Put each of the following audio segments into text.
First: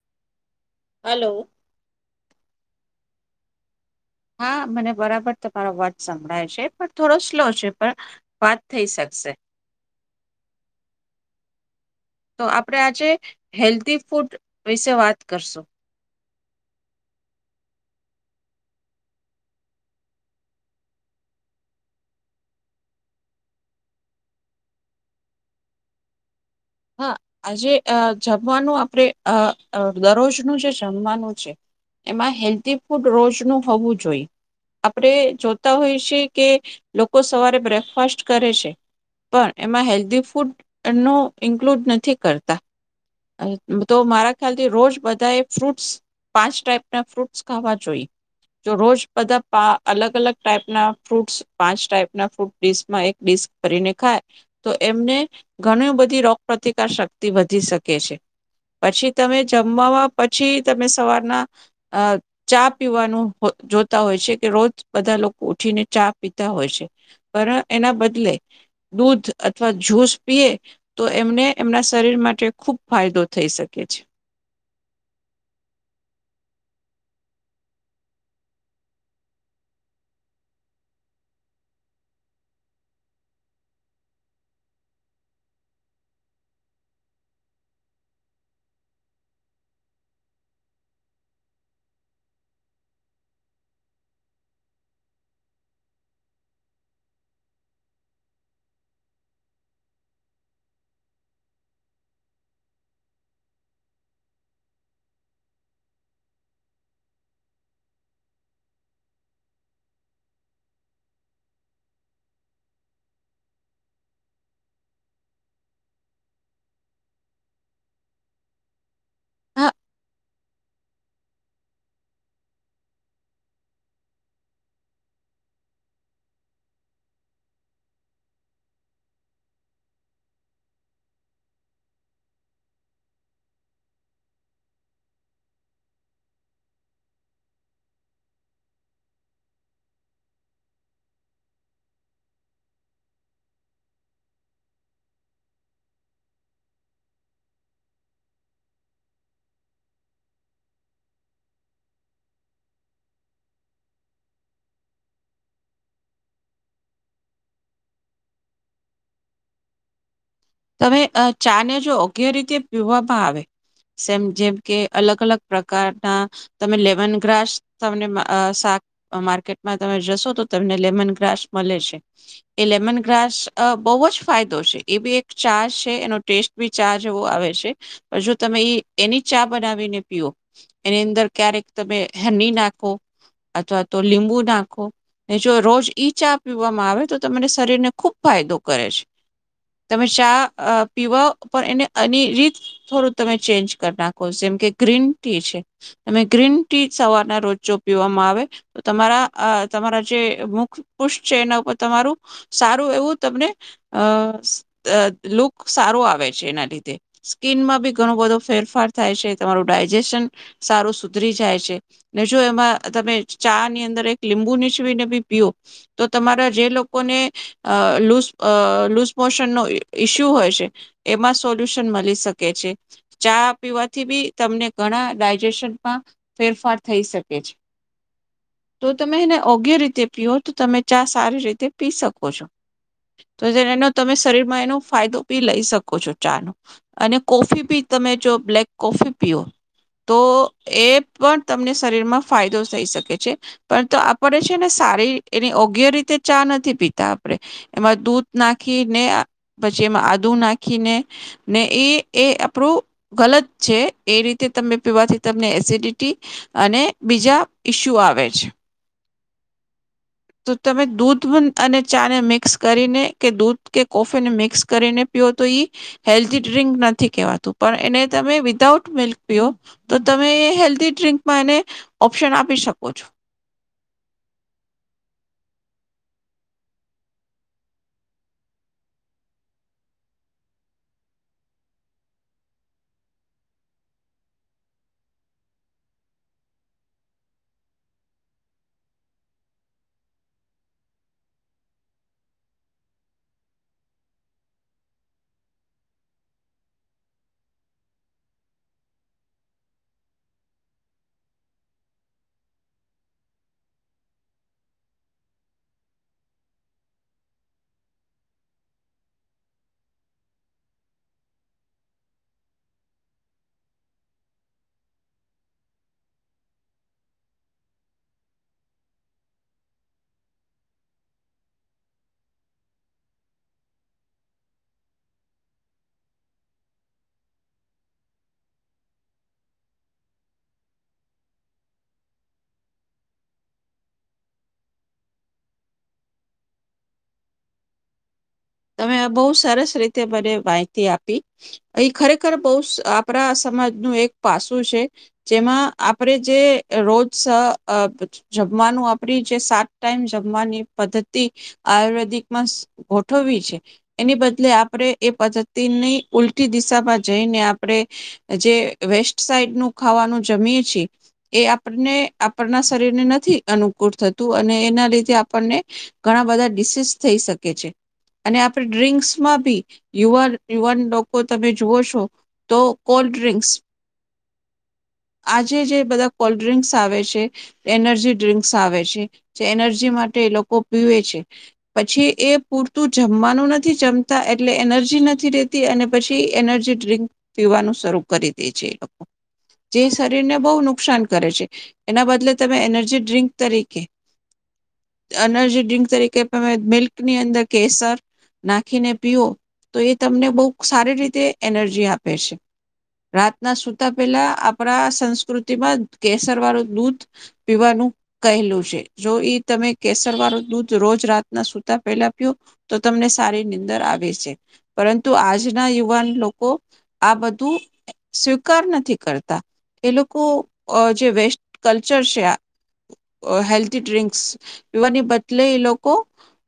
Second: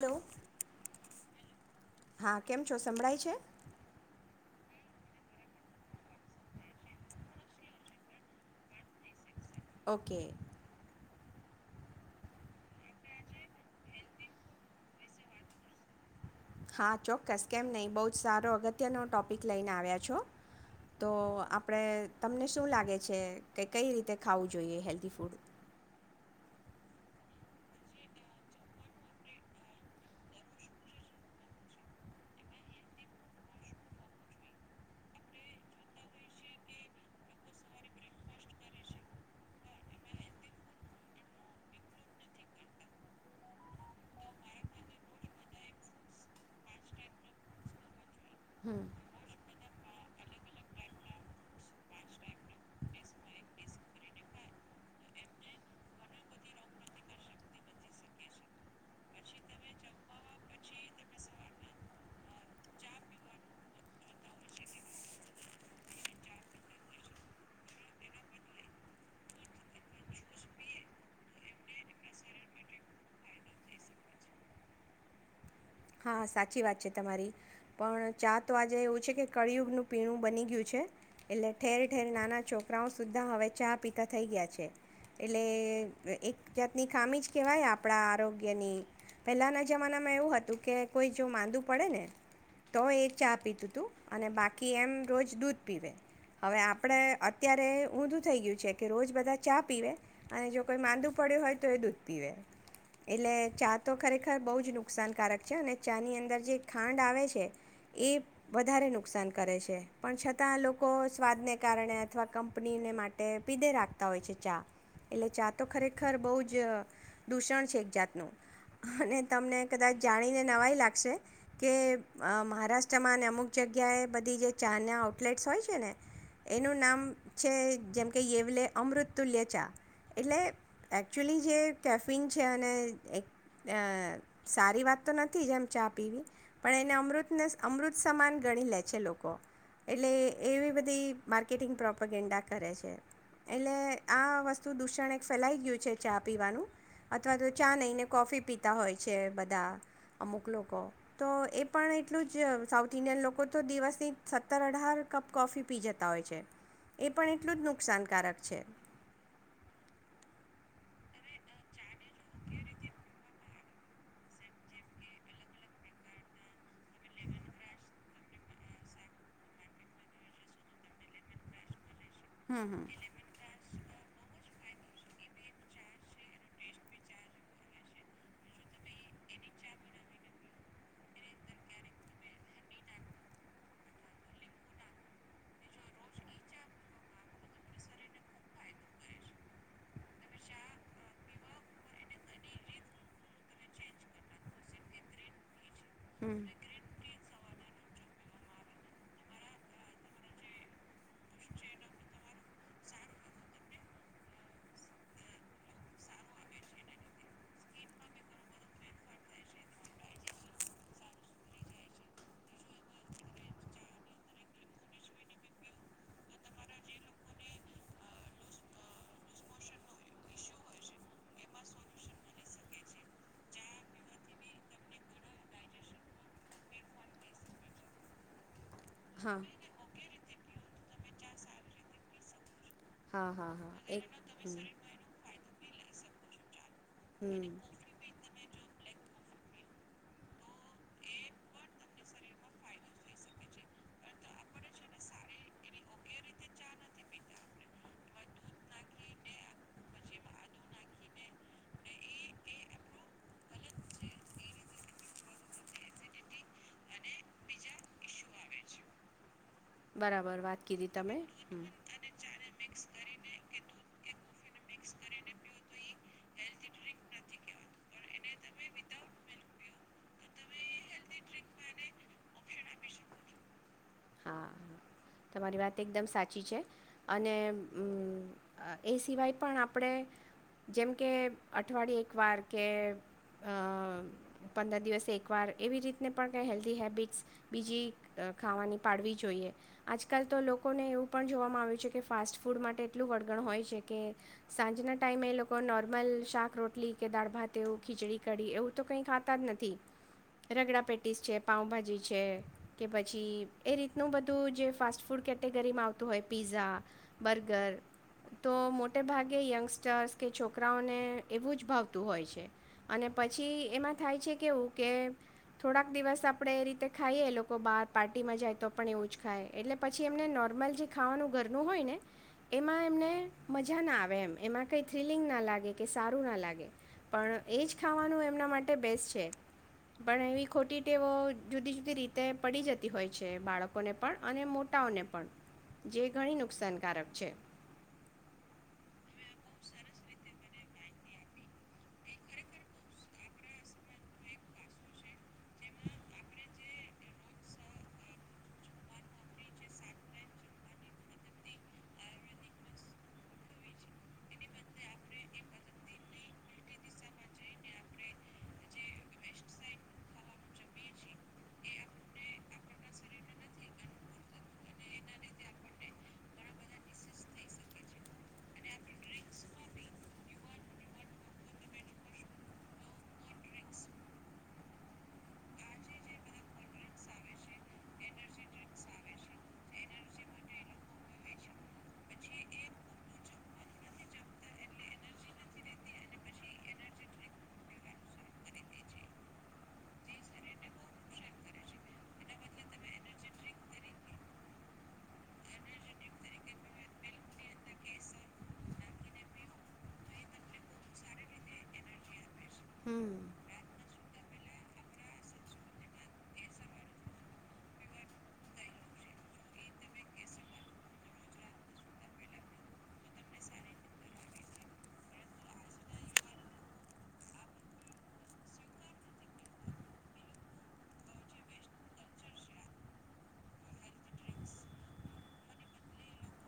Hello hello. હા કેમ છો સંભળાય છે [inaudible] હા મને બરાબર તમારો વાત સંભળાય છે પણ થોડો સ્લો છે પણ વાત થઈ શકશે ઓકે તો આપણે આજે હેલ્ધી ફૂડ વિશે વાત કરશું હા ચોક્કસ કેમ નહીં બહુ જ સારો અગત્યનો ટોપિક લઈને આવ્યા છો તો આપણે તમને શું લાગે છે કે કઈ રીતે ખાવું જોઈએ હેલ્ધી ફૂડ હા આજે જમવાનું આપણે દરરોજનું જે જમવાનું છે એમાં હેલ્ધી ફૂડ રોજનું હોવું જોઈએ આપણે જોતા હોઈ છે કે લોકો સવારે બ્રેકફાસ્ટ કરે છે પણ એમાં હેલ્ધી ફૂડ ન ઇન્ક્લુડ નથી કરતા તો મારા ખ્યાલથી રોજ બધા એ ફ્રૂટસ પાંચ ટાઈપના ફ્રૂટ્સ ખાવા જોઈએ જો હમ રોજ બધા અલગ અલગ ટાઈપના ફ્રૂટ્સ પાંચ ટાઈપના ફ્રૂટિસમાં એક ડડીસ ભરીને ખાય તો એમને ઘણી બધી રોગ પ્રતિકાર શક્તિ વધી શકે પછી તમે જમવા પછી તમે સવારના ચા પીવાનું જોતા હોય છે કે રોજ બધા લોકો ઉઠીને ચા પીતા હોય છે પણ એના બદલે દૂધ અથવા જ્યુસ પીએ તો એમને એમના શરીર માટે ખૂબ ફાયદો થઈ શકે છે હા સાચી વાત છે તમારી પણ ચા તો આજે એવું છે કે કળિયુગનું પીણું બની ગયું છે એટલે ઠેર ઠેર નાના છોકરાઓ સુધા હવે ચા પીતા થઈ ગયા છે એટલે એક જાતની ખામી જ કહેવાય આપણા આરોગ્યની પહેલાંના જમાનામાં એવું હતું કે કોઈ જો માંદું પડે ને તો એ ચા પીતું હતું અને બાકી એમ રોજ દૂધ પીવે હવે આપણે અત્યારે ઊંધું થઈ ગયું છે કે રોજ બધા ચા પીવે અને જો કોઈ માંદું પડ્યું હોય તો એ દૂધ પીવે એટલે ચા તો ખરેખર બહુ જ નુકસાનકારક છે અને ચા ની અંદર જે ખાંડ આવે છે એ વધારે નુકસાન કરે છે પણ છતાં લોકો સ્વાદને કારણે અથવા કંપનીને માટે પીદે રાખતા હોય છે ચા એટલે ચા તો ખરેખર બહુ જ દૂષણ છે એક જાતનું અને તમને હા કદાચ જાણીને નવાઈ. લાગશે કે મહારાષ્ટ્રમાં ને અમુક જગ્યાએ બધી જે ચાના આઉટલેટ્સ હોય છે ને એનું નામ છે, જેમ કે યેવલે અમૃતતુલ્ય ચા. એટલે એકચ્યુલી જે કેફિન છે અને એક સારી વાત નથી જેમ. ચા પીવી પણ એને અમૃતને અમૃત સમાન ગણી લે છે લોકો, એટલે એવી બધી માર્કેટિંગ પ્રોપોગેન્ડા કરે છે. એટલે આ વસ્તુ દૂષણ એક ફેલાઈ ગયું છે. ચા પીવાનું અથવા તો ચા નહીંને કોફી પીતા હોય છે બધા, અમુક લોકો કો તો એ પણ એટલું જ સાઉથ ઇન્ડિયન લોકો તો દિવસ ની સત્તર-અઢાર કપ કોફી પી જતા હોય છે, એ પણ એટલું જ નુકસાનકારક છે. તમેઅ ચાને જો યોગ્ય રીતે પીવામાં આવે, જેમ કે અલગ અલગ પ્રકારના તમે લેમન ગ્રાસ તમને શાક માર્કેટમાં તમે જશો તો તમને લેમન ગ્રાસ મળે છે. એ હમ હમ લેમન ગ્રાસ અ બવજ ફાય દોષે એવી એક ચા છે, એનો ટેસ્ટ બી ચા જેવો આવે છે. પણ જો તમે ઈ એની ચા બનાવીને પીઓ, એની અંદર ક્યારેક તમે હેની નાખો અથવા તો લીંબુ નાખો. ને જો રોજ ઈ ચા પીવામાં આવે તો તમને શરીરને ખુબ ફાયદો કરે છે. તમે ચા અ પીવા પણ એને અને રીત થોડું તમે ચેન્જ કરી નાખો, જેમ કે ગ્રીન ટી છે. તમે હમ ગ્રીન ટી સવારના રોજ ચો પીવામાં આવે તો, તમારા આ તમારા જે મુખ પુષ છે, એના ઉપર તમારું સારું એવું તમને અ અ લુક સારો આવે છે એના લીધે સ્કીનમાં બી ઘણો બધો ફેરફાર થાય છે, તમારું ડાયજેશન સારું સુધરી જાય છે ને, જો એમાં તમે ચા ની અંદર એક લીંબુ નીચવીને બી પીઓ તો તમારા જે લોકોને લૂઝ લુઝ મોશનનો ઈસ્યુ હોય છે, એમાં સોલ્યુશન મલી શકે છે, ચા પીવાથી બી તમને ઘણા ડાયજેશનમાં ફેરફાર થઈ શકે છે. તો તમે એને હા યોગ્ય રીતે પીઓ. તો તમે ચા સારી રીતે પી શકો છો. હા તો હા જે હા એનો એક તમે એમાં હમ એનો ફાયદો પી લઈ શકો છો. ચા નો. અને હમ કોફી બી તમે જો બ્લેક કોફી પીઓ તો એ પણ તમને શરીર માં ફાયદો થઈ શકે છે, પણ તો આપડે છે ને સારી એની યોગ્ય રીતે ચા નથી પીતા, આપડે એમાં દૂધ નાખીને પછી એમાં આદુ નાખીને, ને, એ એ આપરુ ગલત છે, એ રીતે તમે પીવાથી તમને એસિડિટી અને બીજા ઈસ્યુ આવે છે. બરાબર તો વાત તમે કીધી દૂધ હમ અને ચા ને મિક્સ કરીને કે દૂધ કે કોફીને મિક્સ કરીને પીઓ તો ઈ હેલ્ધી ડ્રિંક નથી કહેવાતું, પણ એને તમે વિદાઉટ મિલ્ક પીઓ તો તમે એ હેલ્ધી ડ્રિન્કમાં એને ઓપ્શન આપી શકો છો. હા તમારી વાત એકદમ સાચી છે. અને એ મ સિવાય પણ આપડે જેમ કે અઠવાડિયે એક વાર કે અ પંદર દિવસે એકવાર એવી રીતને પણ હેલ્ધી હેબિટસ બીજી ખાવાની પાડવી જોઈએ. આજકાલ તો લોકોને એવું પણ જોવામાં આવ્યું છે કે ફાસ્ટ ફૂડ માટે એટલું વળગણ હોય છે કે સાંજના ટાઈમે એ લોકો નોર્મલ શાક-રોટલી કે દાળ-ભાતએવુ ખીચડી-કઢી એવું તો કંઈ ખાતા જ નથી. રગડા પેટીસ છે, પાઉભાજી છે કે પછી એ રીતનું બધું જે પાસ્ટ ફૂડ કેટેગરીમાં આવતું હોય પીઝા, બર્ગર તો મોટે ભાગે યંગસ્ટર્સ કે છોકરાઓને એવું જ ભાવતું હોય છે. અને પછી એમાં થાય છે કેવું કે થોડાક દિવસ આપડે એ રીતે ખાઈએ. લોકો બહાર પાર્ટીમાં જાય તો પણ એવું જ ખાય. એટલે પછી એમને નોર્મલ જે ખાવાનું ઘરનું હોય ને એમાં એમને મજા ના આવે, એમ એમાં કંઈ થ્રીલિંગ ના લાગે કે સારું ના લાગે. પણ એ જ ખાવાનું એમના માટે બેસ્ટ છે. પણ એવી ખોટી ટેવો જુદી જુદી રીતે પડી જતી હોય છે બાળકોને પણ અને મોટાઓને પણ, જે ઘણી નુકસાનકારક છે. તમે બહુ સરસ રીતે મને માહિતી આપી. એ ખરેખર બહુ આપરા સમાજનું એક પાસું છે, જેમાં આપરે જે રોજ જમવાનું આપરી જે સાત ટાઈમ જમવાની પદ્ધતિ આયુર્વેદિકમાં થવી છે એની બદલે આપડે એ પદ્ધતિની ઉલટી દિશામાં જઈને આપડે જે વેસ્ટ સાઈડ નું ખાવાનું જમીએ છીએ. એ આપણને આપણના શરીરને નથી અનુકૂળ થતું અને એના લીધે આપણને ઘણા બધા ડીસીસ થઈ શકે છે. અને આપડ ડ્ર્રીંક્સમાં બી યુવા યુવાન લોકો તમે જુવો છો તો કોલ્ડ ડ્રિન્ક્સ આજે જે બધા કોલ્ડ ડ્રિંક્સ આવે છે, એનર્જી ડ્રિન્ક્સ આવે છે, જે એનર્જી માટે એ લોકો પીવે છે. પછી એ પૂરતું જમવાનું નથી જમતા એટલે એનર્જી નથી રહેેતી અને પછી એનર્જી ડ્રીક પીવાનું શરૂ કરી દે છે, એ લોકો જે શરીરને બહુ નુકસાન કરે છે. એના બદલે તમે એનર્જી ડ્ર્રીંક તરીકે, એનર્જી ડ્રીંક તરીકે, તમે મિલ્ક ની અંદર કેસર નાખીને પીઓ તો એ તમને બહુ સારી રીતે એનર્જી આપે છે. હમ રાત ના સુતા પેલા આપડા સંસ્કૃતિમાં જ કેસર વાળું દૂધ પીવાનું કહેલું છે. જો ઈ તમે કેસર વાળું દૂધ રોજ રાતના સુતા પેલા પીઓ તો તમને સારી નીંદર આવે છે. પરંતુ આજના યુવાન લોકો આ બધું સ્વીકાર નથી કરતા. એ લોકો જે વેસ્ટ કલ્ચર છે હેલ્ધી ડ્રિંક્સ યુવાને બદલે એ લોકો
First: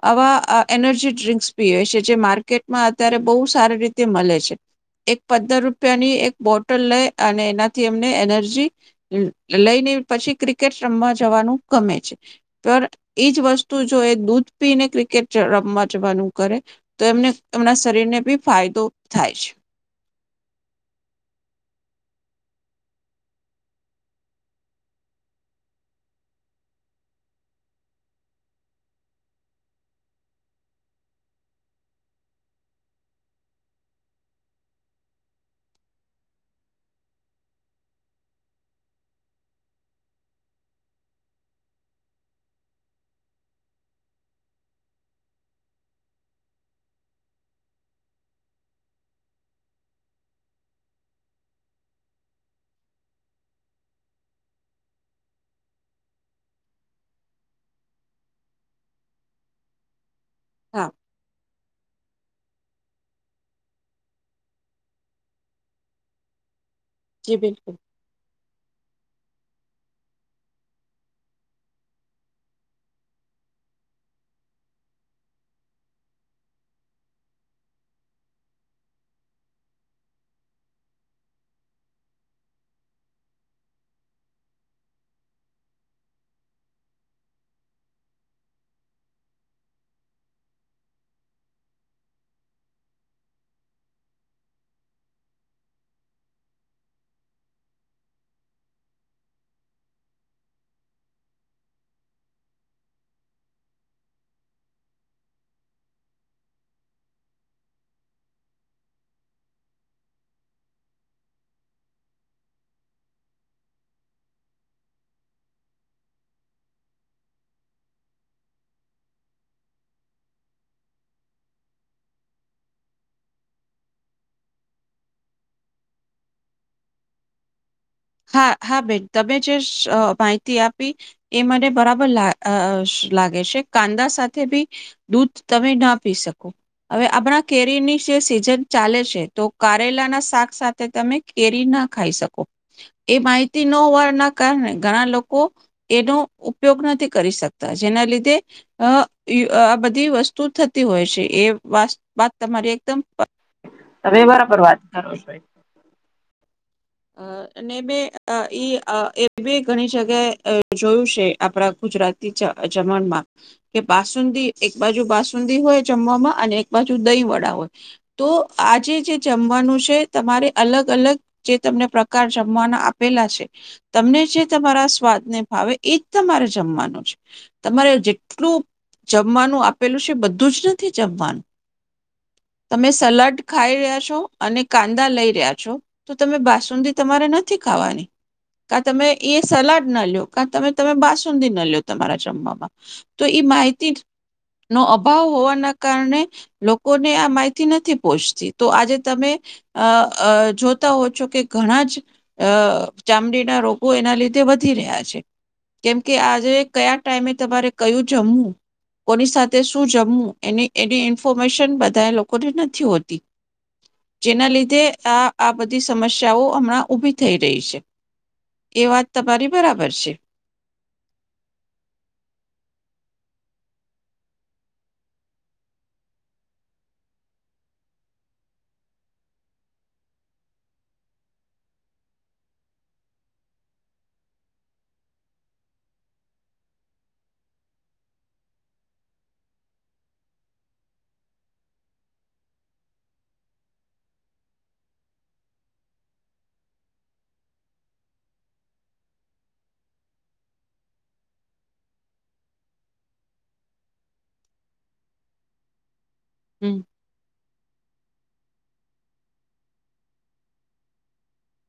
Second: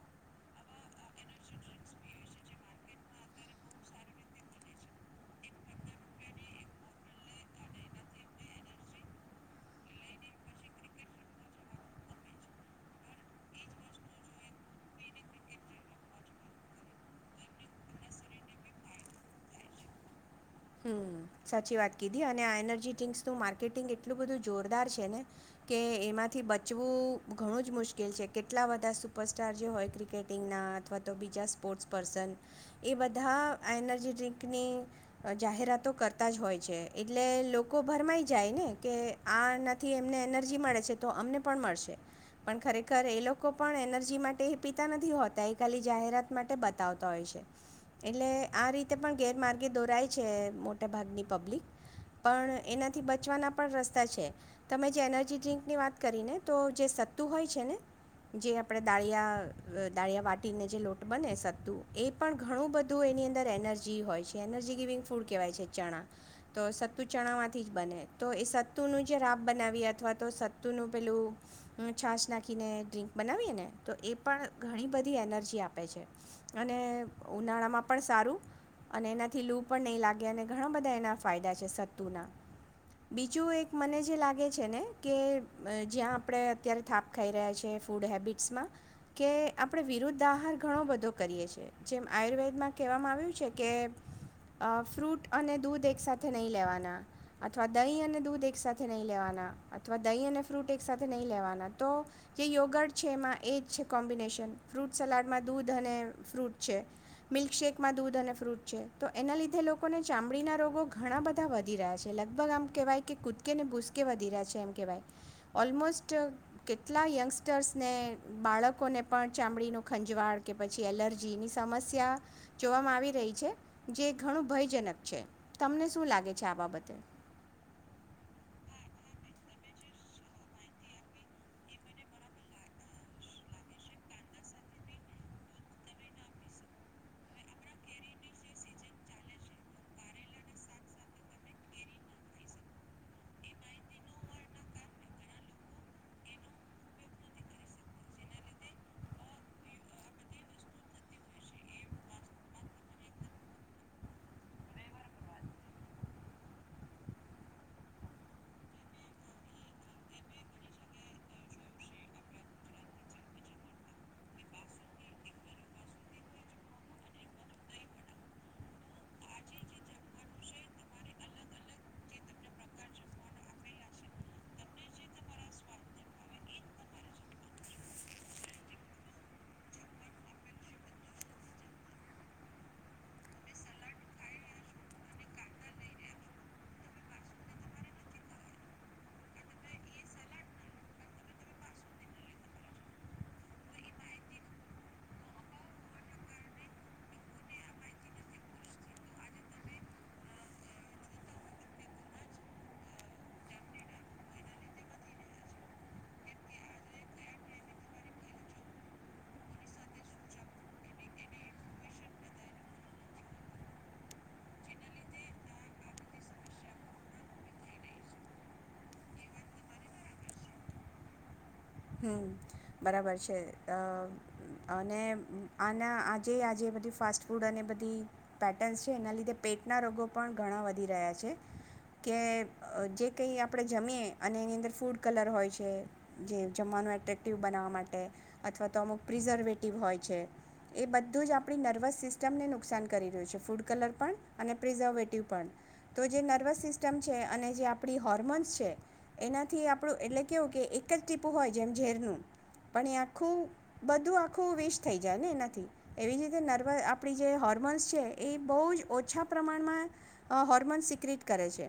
આવા એનર્જી ડ્રિંકસ પીવે છે, જે માર્કેટમાં અત્યારે બહુ સારી રીતે મળે છે. એક પંદર રૂપિયાની એક બોટલ લઈ અને એનાથી એમને એનર્જી લઈને પછી ક્રિકેટ રમવા જવાનું ગમે છે. પણ એજ વસ્તુ જો એ દૂધ પીને ક્રિકેટ જ રમવા જવાનું કરે તો એમને એમના શરીરને બી ફાયદો થાય છે. હમ, સાચી વાત કીધી. અને આ એનર્જી ડ્રિંક્સનું માર્કેટિંગ એટલું બધું જોરદાર છે ને, કે એમાંથી બચવું ઘણું જ મુશ્કેલ છે. કેટલા બધા સુપરસ્ટાર જે હોય ક્રિકેટિંગના અથવા તો બીજા સ્પોર્ટ્સ પર્સન એ બધા એનર્જી ડ્રિંકની જાહેરાતો કરતા જ હોય છે, એટલે લોકો ભરમાંઈ જાય ને કે આ નથી એમને એનર્જી મળે છે તો અમને પણ મળશે. પણ ખરેખર એ લોકો પણ એનર્જી માટે એ પીતા નથી હોતા, એ ખાલી જાહેરાત માટે બતાવતાં હોય છે, એટલે આ રીતે પણ ગેરમાર્ગે દોરાય. છે. મોટા ભાગની પબ્લિક પણ એનાથી બચવાના પણ રસ્તા છે. તમે જે એનર્જી ડ્ર્રીંકની વાત કરીને તો જે સત્તુ હોય છે ને, જે આપડે દાળીયા દાળિયા વાટ ટીને જે હા લોટ બને સત્તુ એ પણ ઘણું બધું એની અંદર એનર્જી હોય છે, એનર્જી ગિવિંગ ફૂડ કહેવાય છે ચણા તો સત્તુ જી ચણામાંથી બિલકુલ જ બને. તો એ સત તોનું જે રાબ બનાવીએ અથવા તો સત્તુનું પેલું છાસ નાખીને ડ્ર્રીંક બનાવીએ ને તો એ પણ ઘણી બધી એનર્જી આપે છે, અને ઉનાળામાં પણ સારું અન એનાથી લૂ પણ નઈ લાગે અને ઘણા બધા એના ફાયદા છે સત્તુના. બીજું એક મને જે લાગે છે ને કે, જ્યાં આપડે અત્યારે થાક ખાઈ રહ્યા છે ફૂડ હેબિટ્સમાં કે આપડે વિરુદ્ધ આહાર ઘણો બધો કરીએ છીએ. જેમ આયુર્વેદમાં કહેવામાં આવ્યું છે કે અ ફ્રૂટ અને દૂધ એક સાથે નઈ લેવાના અથવા દહીં અને દૂધ એક સાથે નઈ લેવાના અથવા દહીં અને ફ્રૂટ એક સાથે નઈ લેવાના તો, જે યોગડ છે એમાં એ જ છે, કોમ્બિનેશન ફ્રૂટ સલાડમાં દૂધ અને ફ્રૂટ છે, મિલ્કશેેકમાં દૂધ અને ફ્રૂટ છે, તો એના લીધે લોકોને ચામડીના રોગો ઘણા બધા વધી રહ્યા છે. લગભગ આમ કહેવાય કે, કૂદકે ને ભૂસકે વધી રહ્યા છે એમ કહેવાય. ઓલમોસ્ટ કેટલા યંગસ્ટર્સને, બાળકોને પણ ચામડીનું ખંજવાળ કે પછી એલર્જીની સમસ્યા જોવામાં આવી રહી છે. જે ઘણું ભયજનક છે તમને શું લાગે છે આ બાબતે? હા હા બેન તમે જે માહિતી આપી એ મને બરાબર લા લાગે છે કાંદા સાથે બી દૂધ તમે ના પી શકો હવે આપણા કેરીની જે સીઝન ચાલે છે તો કારેલા ના શાક સાથે તમે કેરી ના ખાઈ શકો. એ માહિતી ન હોવાના કારણે ઘણા લોકો એનો ઉપયોગ નથી કરી શકતા જેના લીધે અ આ બધી વસ્તુ થતી હોય છે એ વા વાત તમારી એકદમ પર વાત કર છો એ અ ને બે અ ઈ અ એ મે ઘણી જગ્યાએ અ જોયું છે, આપડા ગુજરાતી જ જમવામાં કે બાસુંદી એક બાજુ બાસુંદી હોય જમવામાં અને એક બાજુ દહીંવડા હોય. તો આજે જે જમવાનું છે, તમારે અલગ-અલગ જે તમને પ્રકાર જમવાના આપેલા છે તમને જે તમારા સ્વાદને ભાવે એ જ તમારે જમવાનું છે તમારે જેટલું જમવાનું આપેલું છે બધું જ નથી જમવાનું તમે સલાડ ખાઈ રહ્યા છો અને કાંદા લઈ રહ્યા છો તો તમે બાસુંદી તમારે નથી ખાવાની. કા તમે એ સલાડ ના લ્યો કા તમે તમે બાસુંદી ન લો તમારા જમવામાં, તો ઈ માહિતીનો અભાવ હોવાના કારણે લોકોને આ માહિતી નથી પોહોંચતી. તો આજે તમે અ અ જો તો છો કે ઘણા જ અ ચામડીના રોગો એના લીધે વધી રહ્યા છે કેમ કે આજે કયા ટાઈમે તમારે કયું જમવું કોની સાથે શું જમવું એની ઇન્ફોર્મેશન બધા લોકોને નથી હોતી જેના લીધે આ આ બધી સમસ્યાઓ હમણાં ઊભી થઈ રહી છે, એ વાત તમારી બરાબર છે. હમ, બરાબર છે. અ-અને આના આજે-આજે બધી ફાસ્ટ ફૂડ અને બધી પેટન્સ છે, એના લીધે પેટના રોગો પણ ઘણાં વધી રહ્યા છે, કે અ જે કંઈ આપણે જમીએ અને એની અંદર ફૂડ કલર હોય છે. જે જમવાનું એટ્રેક્ટિવ બનાવા માટે અથવા તો અમુક પ્રિઝર્વેટિવ હોય છે એ બધું જ આપડી નર્વસ સિસ્ટમને નુકસાન કરી રહ્યું છે ફૂડ કલર પણ અને પ્રિઝર્વેટિવ પણ તો જે નર્વસ સિસ્ટમ છે અને જે આપડી હોર્મોન્સ છે એનાથી આપડુ એટલે કેવું કે એક જ ટીપ પૂ હોય જેમ ઝેરનું પણ એ આખું બધું આખું વેસ્ટ થઈ જાય ને એનાથી એવી જ રીતે નર્વ હમ આપડી જે હોર્મોન્સ છે. એ બઉ જ ઓછા પ્રમાણમાં અ હોર્મોન્ સિક્રિટ કરે છે.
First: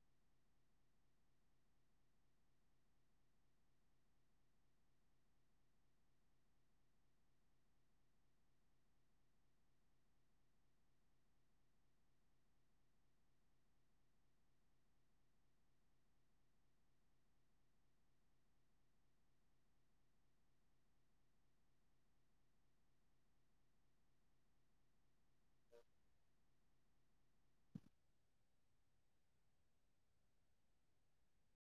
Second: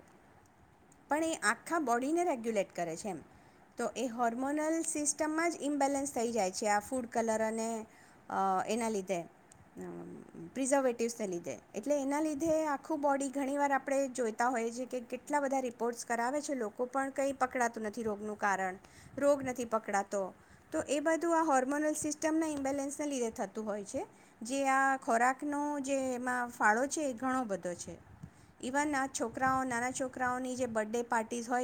પણ એ આખા બોડીને રેગ્યુલેટ કરે છે એમ, તો એ હોર્મોનલ સિસ્ટમમાં જ ઇમ્બેલેન્સ થઈ જાય છે, આ ફૂડ કલર અને એના લીધે પ્રિઝર્વેટિવ્સને લીધે, એટલે એના લીધે આખું બોડી ઘણીવાર આપડે જોઈતા હોઈએ છીએ કે કેટલા બધા રિપોર્ટ્સ કરાવે છે, લોકો પણ કંઈ પકડાતું નથી રોગનું કારણ રોગ નથી પકડાતો. તો એ બધું આ હોર્મોનલ સિસ્ટમના ઈમ્બેલેન્સને લીધે થતું હોય છે. જે આ ખોરાકનો જે એમાં ફાળો છે, એ ઘણો બધો છે. ઇવન આ છોકરાઓ નાના છોકરાઓની જે બર્થડે પાર્ટીસ હોય